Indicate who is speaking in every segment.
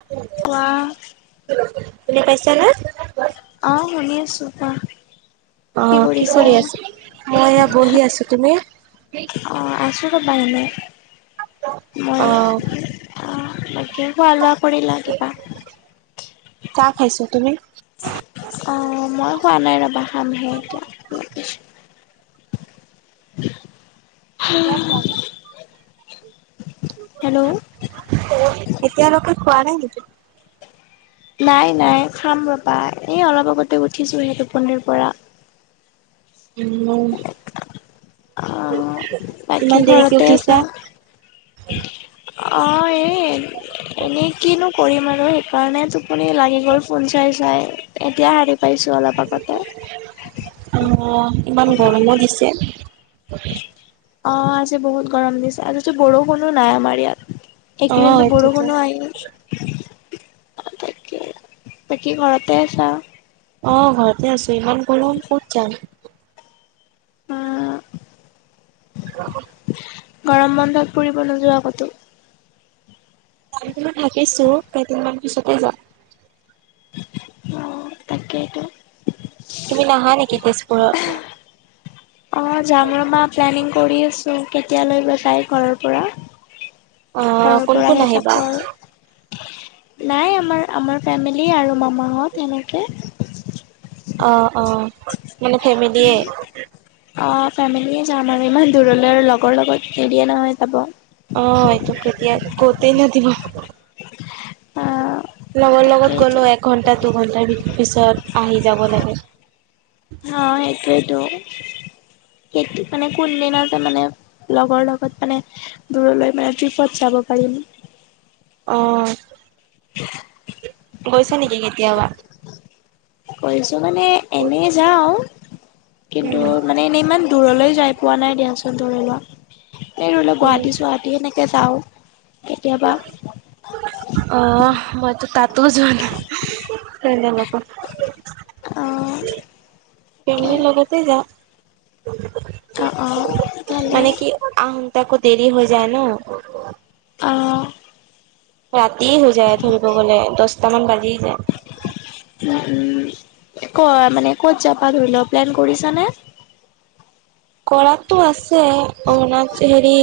Speaker 1: [inaudible]
Speaker 2: কোৱা?
Speaker 1: শুনি পাইচেনে?
Speaker 2: অ', শুনি আছো কোৱা?
Speaker 1: অ', কি কৰি আছ, মই এয়া বহি আছো তুমি?
Speaker 2: আ, আছো ৰ'বা এনে, মই অ'। আ, বাকী খোৱা লোৱা কৰিলা কিবা?
Speaker 1: চা খাইছোঁ, তুমি?
Speaker 2: অ', মই খোৱা নাই ৰবা খামহে এতিয়া, [inaudible]
Speaker 1: এতিয়াও খোৱা নাই?
Speaker 2: হেলো?
Speaker 1: এতিয়ালৈকে খোৱা নাই নিকি?
Speaker 2: নাই নাই খাম ৰবা, এই অলপ আগতে উঠিছোহে টোপনিৰ পৰা।
Speaker 1: [unintelligible]
Speaker 2: আ, বাকী
Speaker 1: ইমান দেৰিকে
Speaker 2: ঘৰতে
Speaker 1: উঠিছা?
Speaker 2: আছা? অ', এ, এনেই কিনো কৰিম আৰু সেইকাৰণে টোপ টোপনি লাগি গ'ল ফোন চাই চাই, এতিয়া শাৰী পাইছোঁ অলপ আগতে।
Speaker 1: অ', ইমান গৰমো দিছে।
Speaker 2: অ', আজি বহুত গৰম দিছে, আজিটো বৰষুণো নাই আমাৰ ইয়াত।
Speaker 1: অ'
Speaker 2: একেইদিনটো
Speaker 1: এইটোতো।
Speaker 2: বৰষুণনো [unintelligible] বাকী ঘৰতে আছা?
Speaker 1: অ', ঘৰতে আছো, ইমান গৰম ক'ত যাম।
Speaker 2: আ।
Speaker 1: [inaudible]
Speaker 2: গৰম বন্ধত ফুৰিব নোযোৱা কতো?
Speaker 1: যাম বুলি ভাবিছোঁ, কেইদিনমান পিছতে যাম।
Speaker 2: অ', তাকেটো।
Speaker 1: তুমি নাহা নেকি তেজপুৰত?
Speaker 2: অ', যাম ৰবা প্লেনিং কৰি আছো, কেতিয়ালৈ বা যাই ঘৰৰ পৰা।
Speaker 1: অ'
Speaker 2: ঘৰৰ
Speaker 1: কোন কোন
Speaker 2: পৰাহে যাব
Speaker 1: আহিবা?
Speaker 2: আৰু। নাই আমাৰ, আমাৰ ফেমিলি আৰু মামাহত সেনেকে।
Speaker 1: অ', অ', মানে ফেমেলিয়ে।
Speaker 2: অ', ফেমিলিয়ে যাম আৰু ইমান দূৰলৈ আৰু লগৰ লগত নিদিয়ে নহয় যাব।
Speaker 1: অ', এইটো কেতিয়া কতেনো দিব। লগৰ লগত
Speaker 2: তাকেইতো
Speaker 1: গ'লেও একঘণ্টা, দুঘণ্টাৰ পিছত আহি যাব লাগে।
Speaker 2: হ, সেইটোৱেতো। সেইত মানে কোনদিনাতে মানে লগৰ লগত মানে দূৰলৈ মানে ট্ৰিপত যাব পাৰিম।
Speaker 1: অ'।
Speaker 2: [inaudible]
Speaker 1: গৈছা নেকি কেতিয়াবা?
Speaker 2: গৈছো মানে এনে যাওঁ, কিন্তু মানে নে ইমান দূৰলৈ যাই পোৱা নাই দিয়াচোন ধৰি লোৱা, এই ধৰিলোৱা গুৱাহাটী চুৱাহাটী সেনেক এ চাওঁ কেতিয়াবা।
Speaker 1: অহ মইতো তাতো যোৱা নাই। [unintelligible]
Speaker 2: অঁ
Speaker 1: ফেমেলিৰ লগতে যাম।
Speaker 2: অ অ ভালেই।
Speaker 1: আহোতে আকৌ দেৰি হৈ যায় ন।
Speaker 2: অ।
Speaker 1: ৰাতিয়ে হৈ যায় ফুৰিব গ'লে দহটামান বাজি যায়।
Speaker 2: উম উম ক মানে ক'ত যাবা ধৰি লও প্লেন কৰিছানে।
Speaker 1: কৰাটো আছে অনা হেৰি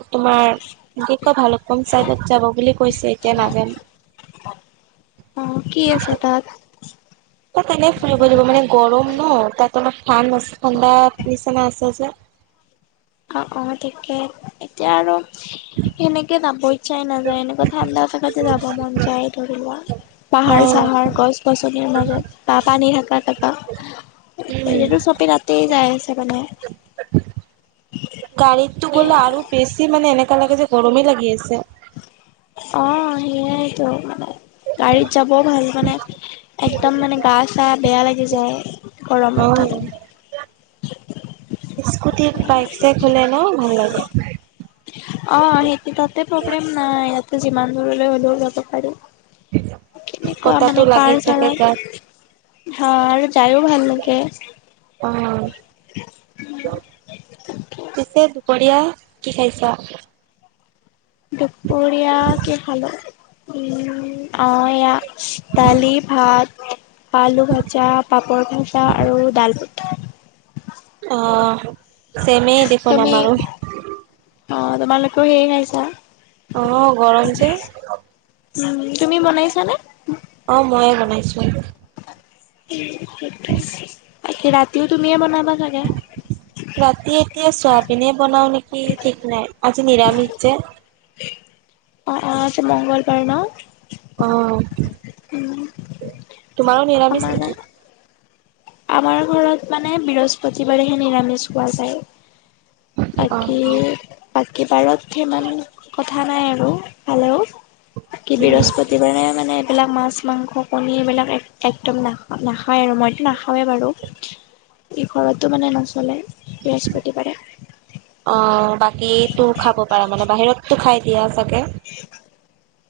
Speaker 1: তোমাৰ এক [unintelligible] কয় ভাল কম চাইডত যাব বুলি কৈছে এতিয়া নাজানো
Speaker 2: অ কি আছে তাত
Speaker 1: তাত তেনে ফুৰিব যাব মানে গৰম ন তাত অলপ ঠান আছে ঠাণ্ডা নিচিনা আছে যে।
Speaker 2: অ অ ঠিকে এতিয়া আৰু। সেনেকে যাব ইচ্ছাই নাযায় এনেকুৱা ঠাণ্ডা থাকাতে যাব মন যায় ধৰি লোৱা
Speaker 1: অ',
Speaker 2: পাহাৰ- চাহাৰ গছ-গছনিৰ মাজত বা পানী থকা জেগা।
Speaker 1: উম,
Speaker 2: এনেতো চবেই তাতেই যাই আছে মানে।
Speaker 1: গাড়ীতো গ'লে আৰু বেছি মানে এনেকা লাগে যে গৰমেই লাগি আছে।
Speaker 2: অ সেইয়াইটো মানে গাড়ীত যাবও ভাল মানে। একদম মানে গা চা বেয়া লাগি যায়, গৰমত
Speaker 1: অ',
Speaker 2: থাকিব।
Speaker 1: স্কুটিত বাইক- চাইক হলে ন, ভাল লাগে।
Speaker 2: অ সেই তাতে প্ৰব্লেম নাই ইয়াতে যিমান দূৰলৈ হলেও যাব পাৰি। কেনেকুৱা
Speaker 1: বতাহটো
Speaker 2: মানে
Speaker 1: লাগি
Speaker 2: কাৰ
Speaker 1: থাকে
Speaker 2: -চাৰ
Speaker 1: গাত।
Speaker 2: অহ আৰু যায়ো ভাল লাগে।
Speaker 1: অ পিছে দুপৰীয়া কি খাইছা?
Speaker 2: দুপৰীয়া কি খালোঁ উম অ এয়া দালি ভাত, পালু ভাজা, পাপৰ ভাজা আৰু দাল ভাত।
Speaker 1: অ চেমেই দেখোন
Speaker 2: তুমি
Speaker 1: আমাৰো।
Speaker 2: অ তোমালোকো সেই খাইছা।
Speaker 1: অ গৰম যে।
Speaker 2: তুমি বনাইছা নে।
Speaker 1: অ মইয়ে বনাইছোঁ আৰু।
Speaker 2: উম
Speaker 1: উ [unintelligible]
Speaker 2: আজি ৰাতিও তুমিয়ে বনাবা চাগে।
Speaker 1: ৰাতি এতিয়া চোৱাবিনে বনাও নেকি ঠিক নাই আজি নিৰামিষ যে।
Speaker 2: অ অ আজি মংগলবাৰ ন।
Speaker 1: অ
Speaker 2: উম!
Speaker 1: তোমাৰো নিৰামিছ
Speaker 2: আমাৰ নাই।
Speaker 1: নেকি?
Speaker 2: আমাৰ ঘৰত মানে বৃহস্পতিবাৰেহে নিৰামিষ খোৱা যায়। বাকী
Speaker 1: অ',
Speaker 2: বাকী বাৰত সিমান কথা কথা নাই আৰু ভালেও বাকি
Speaker 1: উম।
Speaker 2: বৃহস্পতি যে মানে এইবিলাক মাছ, মাংস, কণী এইবিলাক এক একদম নাখা নাখায় আৰু মইতো নাখাওঁ। হয় বাৰু। ই ঘৰতো মানে নচলে বৃহস্পতিবাৰে।
Speaker 1: অঁ! বাকীটো খাব পাৰা মানে বাহিৰতো খাই দিয়া চাগে?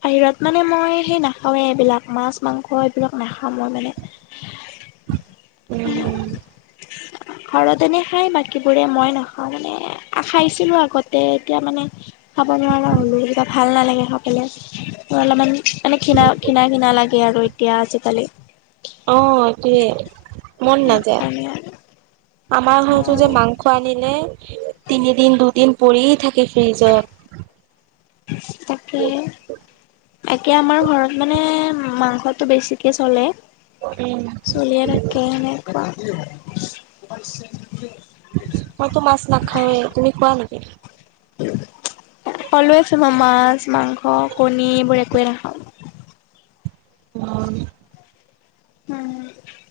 Speaker 2: বাহিৰত মানে মই সেই নাখাওঁৱেই এইবিলাক মাছ, মাংস এইবিলাক নাখাওঁ মই মানে।
Speaker 1: উম।
Speaker 2: ঘৰত এনেই খায় বাকীবোৰে মই নাখাওঁ মানে। খাইছিলোঁ আগতে এতিয়া মানে খাব নোৱাৰা হ'লো। কিবা ভাল নালাগে খাবলে। মোৰ অলপমান মানে ঘৃণা-ঘৃণা-ঘৃণা লাগে আৰু এতিয়া আজিকালি।
Speaker 1: অঁ! এইটোৱেই, মন
Speaker 2: সেইকাৰণে আৰু
Speaker 1: নাযায়। আমাৰ
Speaker 2: অ
Speaker 1: ঘৰতো যে মাংস আনিলে তিনিদিন, দুদিন পৰি থাকে ফ্ৰিজত।
Speaker 2: তাকে। বাকী আমাৰ ঘৰত মানে মাংসটো বেছিকে চলে।
Speaker 1: উম।
Speaker 2: চলিয়ে থাকে এনেকুৱা।
Speaker 1: মইতো মাছ নাখাওঁৱে। তুমি খোৱা নেকি?
Speaker 2: কলোৱে চোন মই মাছ, মাংস, কণী এইবোৰ একোৱেই নাখাওঁ।
Speaker 1: উম।
Speaker 2: উম।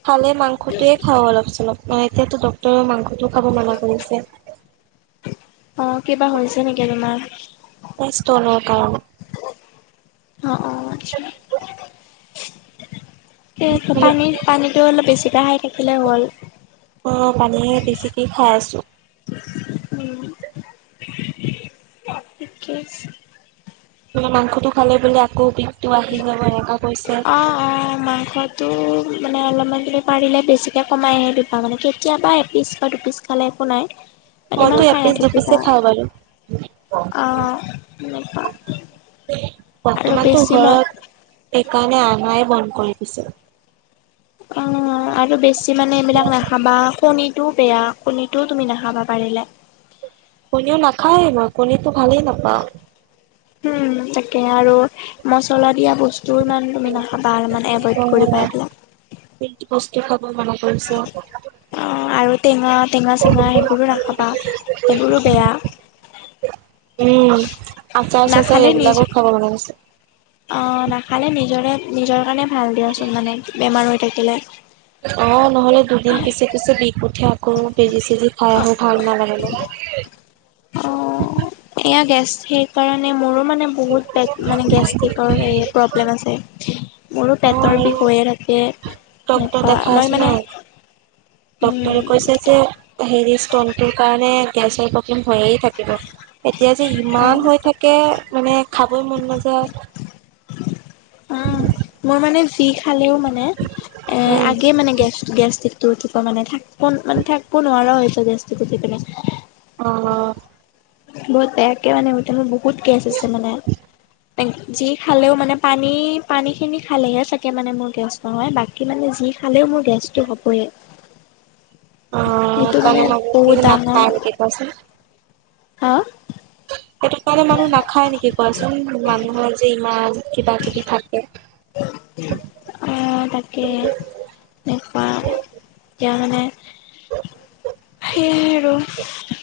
Speaker 1: খালে মাংসটোৱেই খাওঁ অলপ-চলপ। মানে এতিয়াতো ডক্তৰেও মাংসটোও খাব মানা কৰিছে।
Speaker 2: অঁ! কিবা হৈছে নেকি তোমাৰ?
Speaker 1: এই ইষ্টনৰ কাৰণে।
Speaker 2: অঁ-অঁ! আচ্ছা। সেই
Speaker 1: মানে
Speaker 2: পানী পানীটো অলপ বেছিকৈ খাই থাকিলে হ'ল।
Speaker 1: অঁ! পানীয়ে বেছিকেই খাই আছোঁ।
Speaker 2: উম ঠিকে [unintelligible]
Speaker 1: তোমাৰ মাংসটো খালে বোলে আকৌ বিষটো আহি যাব এনেকা কৈছে।
Speaker 2: অ অ মাংসটো মানে অলপমান তুমি পাৰিলে বেছিকৈ কমাইহে দিবা মানে। কেতিয়াবা এপিচ বা দুপিচ খালে একো নাই। ইমান
Speaker 1: মইতো
Speaker 2: খাই
Speaker 1: এপিচ, দুপিচে খাওঁ বাৰু।
Speaker 2: অঁ! এনেকুৱা। আৰু
Speaker 1: বৰ্তমানতো
Speaker 2: বেছি
Speaker 1: ঘৰত
Speaker 2: মই
Speaker 1: সেইকাৰণে আনাই বন্ধ কৰি দিছে।
Speaker 2: অঁ! আৰু বেছি মানে এইবিলাক নাখাবা। কণীটোও বেয়া কণীটোও তুমি নাখাবা পাৰিলে।
Speaker 1: কণীও নাখাওঁৱেই মই কণীতো ভালেই নাপাওঁ।
Speaker 2: উম! তাকে আৰু মচলা দিয়া বস্তু জোৰ মানে তুমি নাখাবা অলপমান এভইড কৰিব এইবিলাক।
Speaker 1: যিটি বস্তু খাব মানা কৰিছে।
Speaker 2: আৰু টেঙা টেঙা-চেঙা সেইবোৰো নাখাবা সেইবোৰো বেয়া।
Speaker 1: উম। আচাৰ চাচাৰ
Speaker 2: নাখালে
Speaker 1: এইবিলাকো
Speaker 2: নিজৰ
Speaker 1: খাব মনা কৰিছে।
Speaker 2: অঁ নাখালে নিজৰে নিজৰ কাৰণে ভাল দিয়া চোন মানে বেমাৰ হৈ থাকিলে।
Speaker 1: অঁ! নহ'লে দুদিন পিছে-পিছে বিষ উঠে আকৌ। বেজি-চেজি খাই আহোঁ ভাল নালাগে ন।
Speaker 2: অ'। এয়া গেছ সেই কাৰণে মোৰো মানে বহুত পেট মানে গেষ্টিকৰ হেৰি প্ৰব্লেম আছে। মোৰো
Speaker 1: অ
Speaker 2: পেটৰ
Speaker 1: আৰু
Speaker 2: বিষ হৈয়েই থাকে।
Speaker 1: ডক্তৰ
Speaker 2: এনেকুৱা
Speaker 1: দেখাই
Speaker 2: মই
Speaker 1: আছো ন।
Speaker 2: মানে
Speaker 1: ডক্তৰে
Speaker 2: উম,
Speaker 1: কৈছে যে হেৰি ষ্টনটোৰ কাৰণে গেছৰ প্ৰব্লেম হৈয়েই থাকিব এতিয়া যে
Speaker 2: অ',
Speaker 1: ইমান হৈ থাকে কে মানে খাবই মন নাযায়
Speaker 2: অ মই মানে যি খালেও মানে এ
Speaker 1: উম
Speaker 2: আগেই মানে গেছ গেছ উঠি পিনে মানে থাকব মানে থাকিব নোৱাৰা হৈ যাওঁ গেষ্টিক উঠি পিনে
Speaker 1: অহ
Speaker 2: বহুত বেয়াকে মানে উঠে মোৰ বহুত গেছ আছে মানে যি খালেও মানে পানী পানী খিনি খালেহে চাগে মানে মোৰ গেছ নহয় বাকী মানে যি খালেও মোৰ গেছটো হ'বই
Speaker 1: অ
Speaker 2: মানে
Speaker 1: সেইকাৰণে মই
Speaker 2: বহুত
Speaker 1: বহুখিনি নাখাওঁ
Speaker 2: ডাঙৰ
Speaker 1: এনেকে কোৱাচোন
Speaker 2: হা
Speaker 1: সেইটো কাৰণে মানুহ নাখায় নেকি কোৱাচোন মানুহৰ যে ইমান কিবা কিবি থাকে
Speaker 2: উম অ তাকে এনেকুৱা এতিয়া মানে সেয়াই আৰু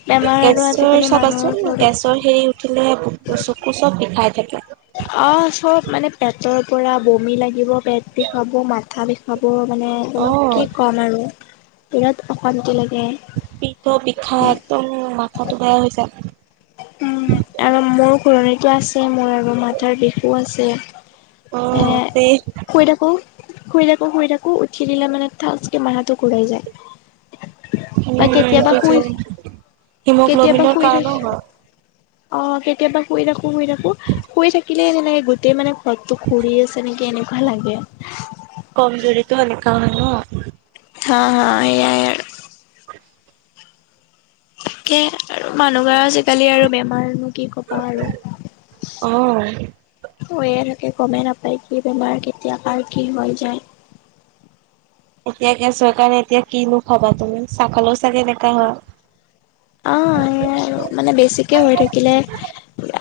Speaker 2: বেমাৰ আৰু
Speaker 1: গেছৰ
Speaker 2: আজিকালি
Speaker 1: চাবাচোন
Speaker 2: মানুহৰ
Speaker 1: গেছ হেৰি উঠিলে চকু চব বিষাই থাকে
Speaker 2: অ চব মানে পেটৰ পৰা বমি লাগিব পেট বিষাব মাথা বিষ বিষাব মানে তোমাক কি
Speaker 1: অ',
Speaker 2: ক'ম আৰু বিৰাট অশান্তি লাগে
Speaker 1: পেটো বিষাই একদম মাথাটো বেয়া হৈ যায়
Speaker 2: মূৰ ঘুৰণীতো আছে মোৰ আৰু মাথাৰ বিষু আছে এ
Speaker 1: অ', তে
Speaker 2: শুই থাকো শুই থাকো শুই থাকো উঠি দিলে মানে থাচকে মাথাটো ঘূৰাই যায় বা কেতিয়াবা শুই
Speaker 1: উম,
Speaker 2: কেতিয়াবা
Speaker 1: হিমোগ্ল'বিনৰ
Speaker 2: শুই থাকি
Speaker 1: কাৰণেও হয়।
Speaker 2: অ কেতিয়াবা শুই থাকো শুই থাকো শুই থাকি থাকিলে তেনেকে গোটেই মানে ঘৰটো ঘূৰি আছে নেকি এনেকুৱা লাগে
Speaker 1: কমজোৰিটো এনেকা হয় ন
Speaker 2: হা হা এয়াই
Speaker 1: [unintelligible]
Speaker 2: তাকে আৰু মানুহবোৰৰ আজিকালি আৰু বেমাৰ কি ক'বা আৰু
Speaker 1: অ'।
Speaker 2: হৈয়ে থাকে গমেই নাপায় কি বেমাৰ কেতিয়া কাৰ কি হৈ যায়
Speaker 1: এতিয়া গেছৰ কাৰণে এতিয়া কি নো খাবা তুমি চাহ খালেও চাগে এনেকা হয়
Speaker 2: অ এয়াই আৰু মানে বেছিকে হৈ থাকিলে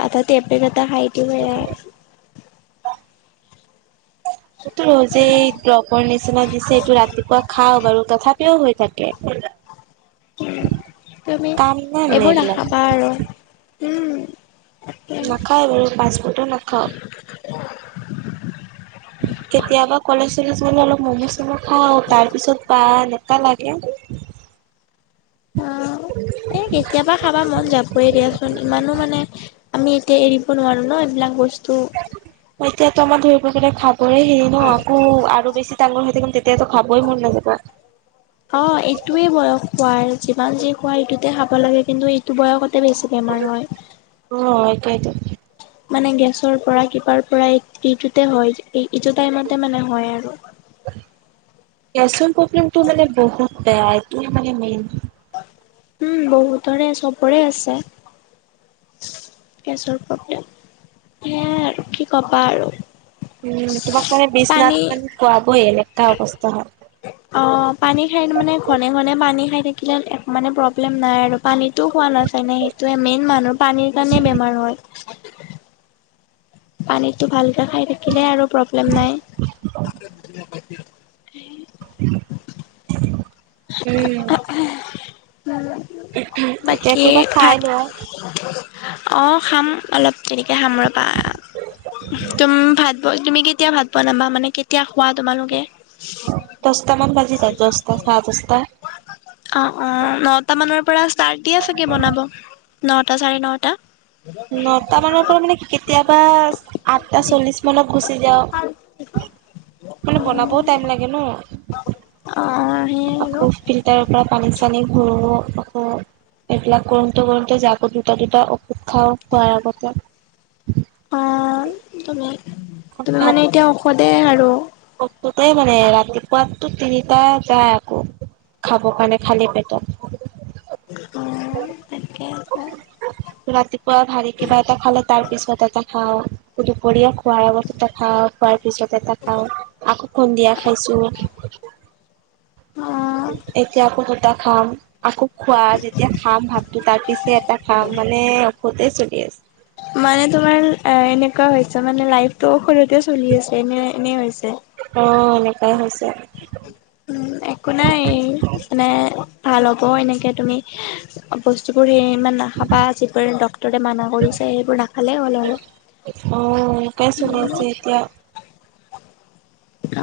Speaker 2: আধাতে এপেক এটা খাই [unintelligible]
Speaker 1: এইতো যে দ্ৰপৰ নিচিনা দিছে এইটো ৰাতিপুৱা খাও বাৰু তথাপি তথাপিও হৈ থাকে
Speaker 2: তুমি
Speaker 1: কাম নাই মানে
Speaker 2: এইবোৰ
Speaker 1: এইবিলাক
Speaker 2: নাখাবা আৰু উম তাকে
Speaker 1: নাখাই বাৰু ফাৰ্ষ্ট ফুডো নাখাঁও কেতিয়াবা কলেজ চলেজ গলছ অলপ ম'ম চম' খাওঁ তাৰ পিছত তাই তা লাগে
Speaker 2: অ এই কেতিয়াবা বা খাবা মন যাবই দিয়াচোন ইমানো মানে আমি এতিয়া এৰিব নোৱাৰোঁ ন এইবিলাক বস্তু
Speaker 1: এতিয়াতো আমাৰ ধৰিব গলে খাবৰে হেৰি ন আকৌ আৰু বেছি [inaudible] তেতিয়াতো খাবই মন, নাযাবা।
Speaker 2: অ, এইটোৱে বয়স খোৱাৰ, যিমান যি খোৱা এইটোতে খাব লাগে, কিন্তু এইটো বয়সতে বেছি বেমাৰ হয়।
Speaker 1: অ, একেইটো।
Speaker 2: মানে গেছৰ পৰা, কিবাৰ পৰা, ইটোতে হয়। এইতো টাইমতে মানে হয়, আৰু।
Speaker 1: গেছৰ, প্ৰব্লেমটো, মানে বহুত বেয়াটো, মানে মেইন।
Speaker 2: উম, বহুতৰে চবৰে, আছে। গেছৰ প্ৰব্লেম, সেয়াই আৰু কি ক'বা আৰু।
Speaker 1: উম, তোমাক মানে বিশ্বনাথ
Speaker 2: পানী
Speaker 1: মানে, খোৱ বহি, এলেকা অৱস্থা হয়।
Speaker 2: অ, পানী খাই মানে ঘনে, ঘনে, পানী খাই থাকিলে, মানে প্ৰব্লেম নাই আৰু পানীত টো, খোৱা নাযায় নে, সেইটোয়ে মেইন মানুহ, পানীৰ কাৰণে বেমাৰ হয়। পানীতটো ভালকে খাই থাকিলে আৰু প্ৰব্লেম নাই।
Speaker 1: [unintelligible] উম,
Speaker 2: [inaudible]
Speaker 1: এতিয়া,
Speaker 2: বাকী
Speaker 1: কিবা খাই
Speaker 2: ভাত
Speaker 1: লোৱা।
Speaker 2: অ, খাম অলপ দেৰিকে খাম ৰবা, তুম ভাত তুমি কেতিয়া ভাত বনাবা, মানে কেতিয়া খোৱা তোমালোকে।
Speaker 1: দশটা, মান ভাজি, দশটা চাৰে দশটা।
Speaker 2: অ, অ, নটা মানৰ পৰা, ষ্টাৰ্ট দিয়ে চাগে বনাব। নটা, চাৰে নটা।
Speaker 1: নটা মানৰ পৰা, মানে কেতিয়াবা আঠটা চল্লিছ মানত গুচি যাওঁ।
Speaker 2: [unintelligible]
Speaker 1: মানে বনাবও, টাইম লাগে ন।
Speaker 2: অ, সেই।
Speaker 1: আকৌ ফিল্টাৰৰ পৰা পানী- চানী ভৰোৱা, আকৌ। এইবিলাক কৰোতে, কৰোতে, যাব দুটা, দুটা ঔষধ খাওঁ, খোৱাৰ আগতে।
Speaker 2: অ, তুমি, তুমি মানে, এতিয়া ঔষধে আৰু।
Speaker 1: ঔষধে মানে, ৰাতিপুৱাতটো তিনিটা যায়, আকৌ। খাব কাৰণে, খালী পেটত।
Speaker 2: ঠিকে আছে
Speaker 1: ৰাতিপুৱা ভাৰী কিবা এটা খালে, তাৰ পিছত এটা খাওঁ, দুপৰীয়া খোৱাৰ আগত। এটা খাওঁ, খোৱাৰ পিছত এটা। খাওঁ। আকৌ সন্ধিয়া, খাইছো।
Speaker 2: অ
Speaker 1: এতিয়া আকৌ, দুটা খাম। আকৌ খোৱা যেতিয়া খাম, ভাতটো তাৰ পিছে এটা খাম, মানে ঔষধে চলি আছে।
Speaker 2: মানে তোমাৰ, এনেকুৱা হৈছে, মানে লাইফটো সৰুতে চলি আছে, এনে, এনে হৈছে।
Speaker 1: অ, এনেকুৱাই হৈছে।
Speaker 2: উম, একো নাই, মানে ভাল হ'ব, এনেকে তুমি। বস্তুবোৰ সেই ইমান নাখাবা, যিবোৰ ডক্তৰে মানা কৰিছে, সেইবোৰ নাখালেই হ'ল আৰু।
Speaker 1: অ, সেনেকাই চলি আছে এতিয়া।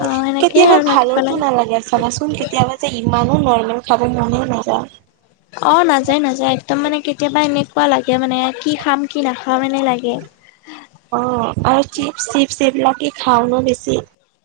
Speaker 2: অ সেনেকেই
Speaker 1: কেতিয়াবা,
Speaker 2: আৰু থাকিব
Speaker 1: ভালতো
Speaker 2: লাগে
Speaker 1: নেলাগে। চাবাচোন, কেতিয়াবা যে, ইমানো নৰমেল খাব মনেই নাযায়।
Speaker 2: অ, নাযায়, নাযায়, একদম মানে কেতিয়াবা এনেকুৱা লাগে, মানে কি খাম, কি নাখাম, এনে লাগে।
Speaker 1: অ, আৰু চিপছ-টিপছ এইবিলাকে খাওঁ ন, বেছি।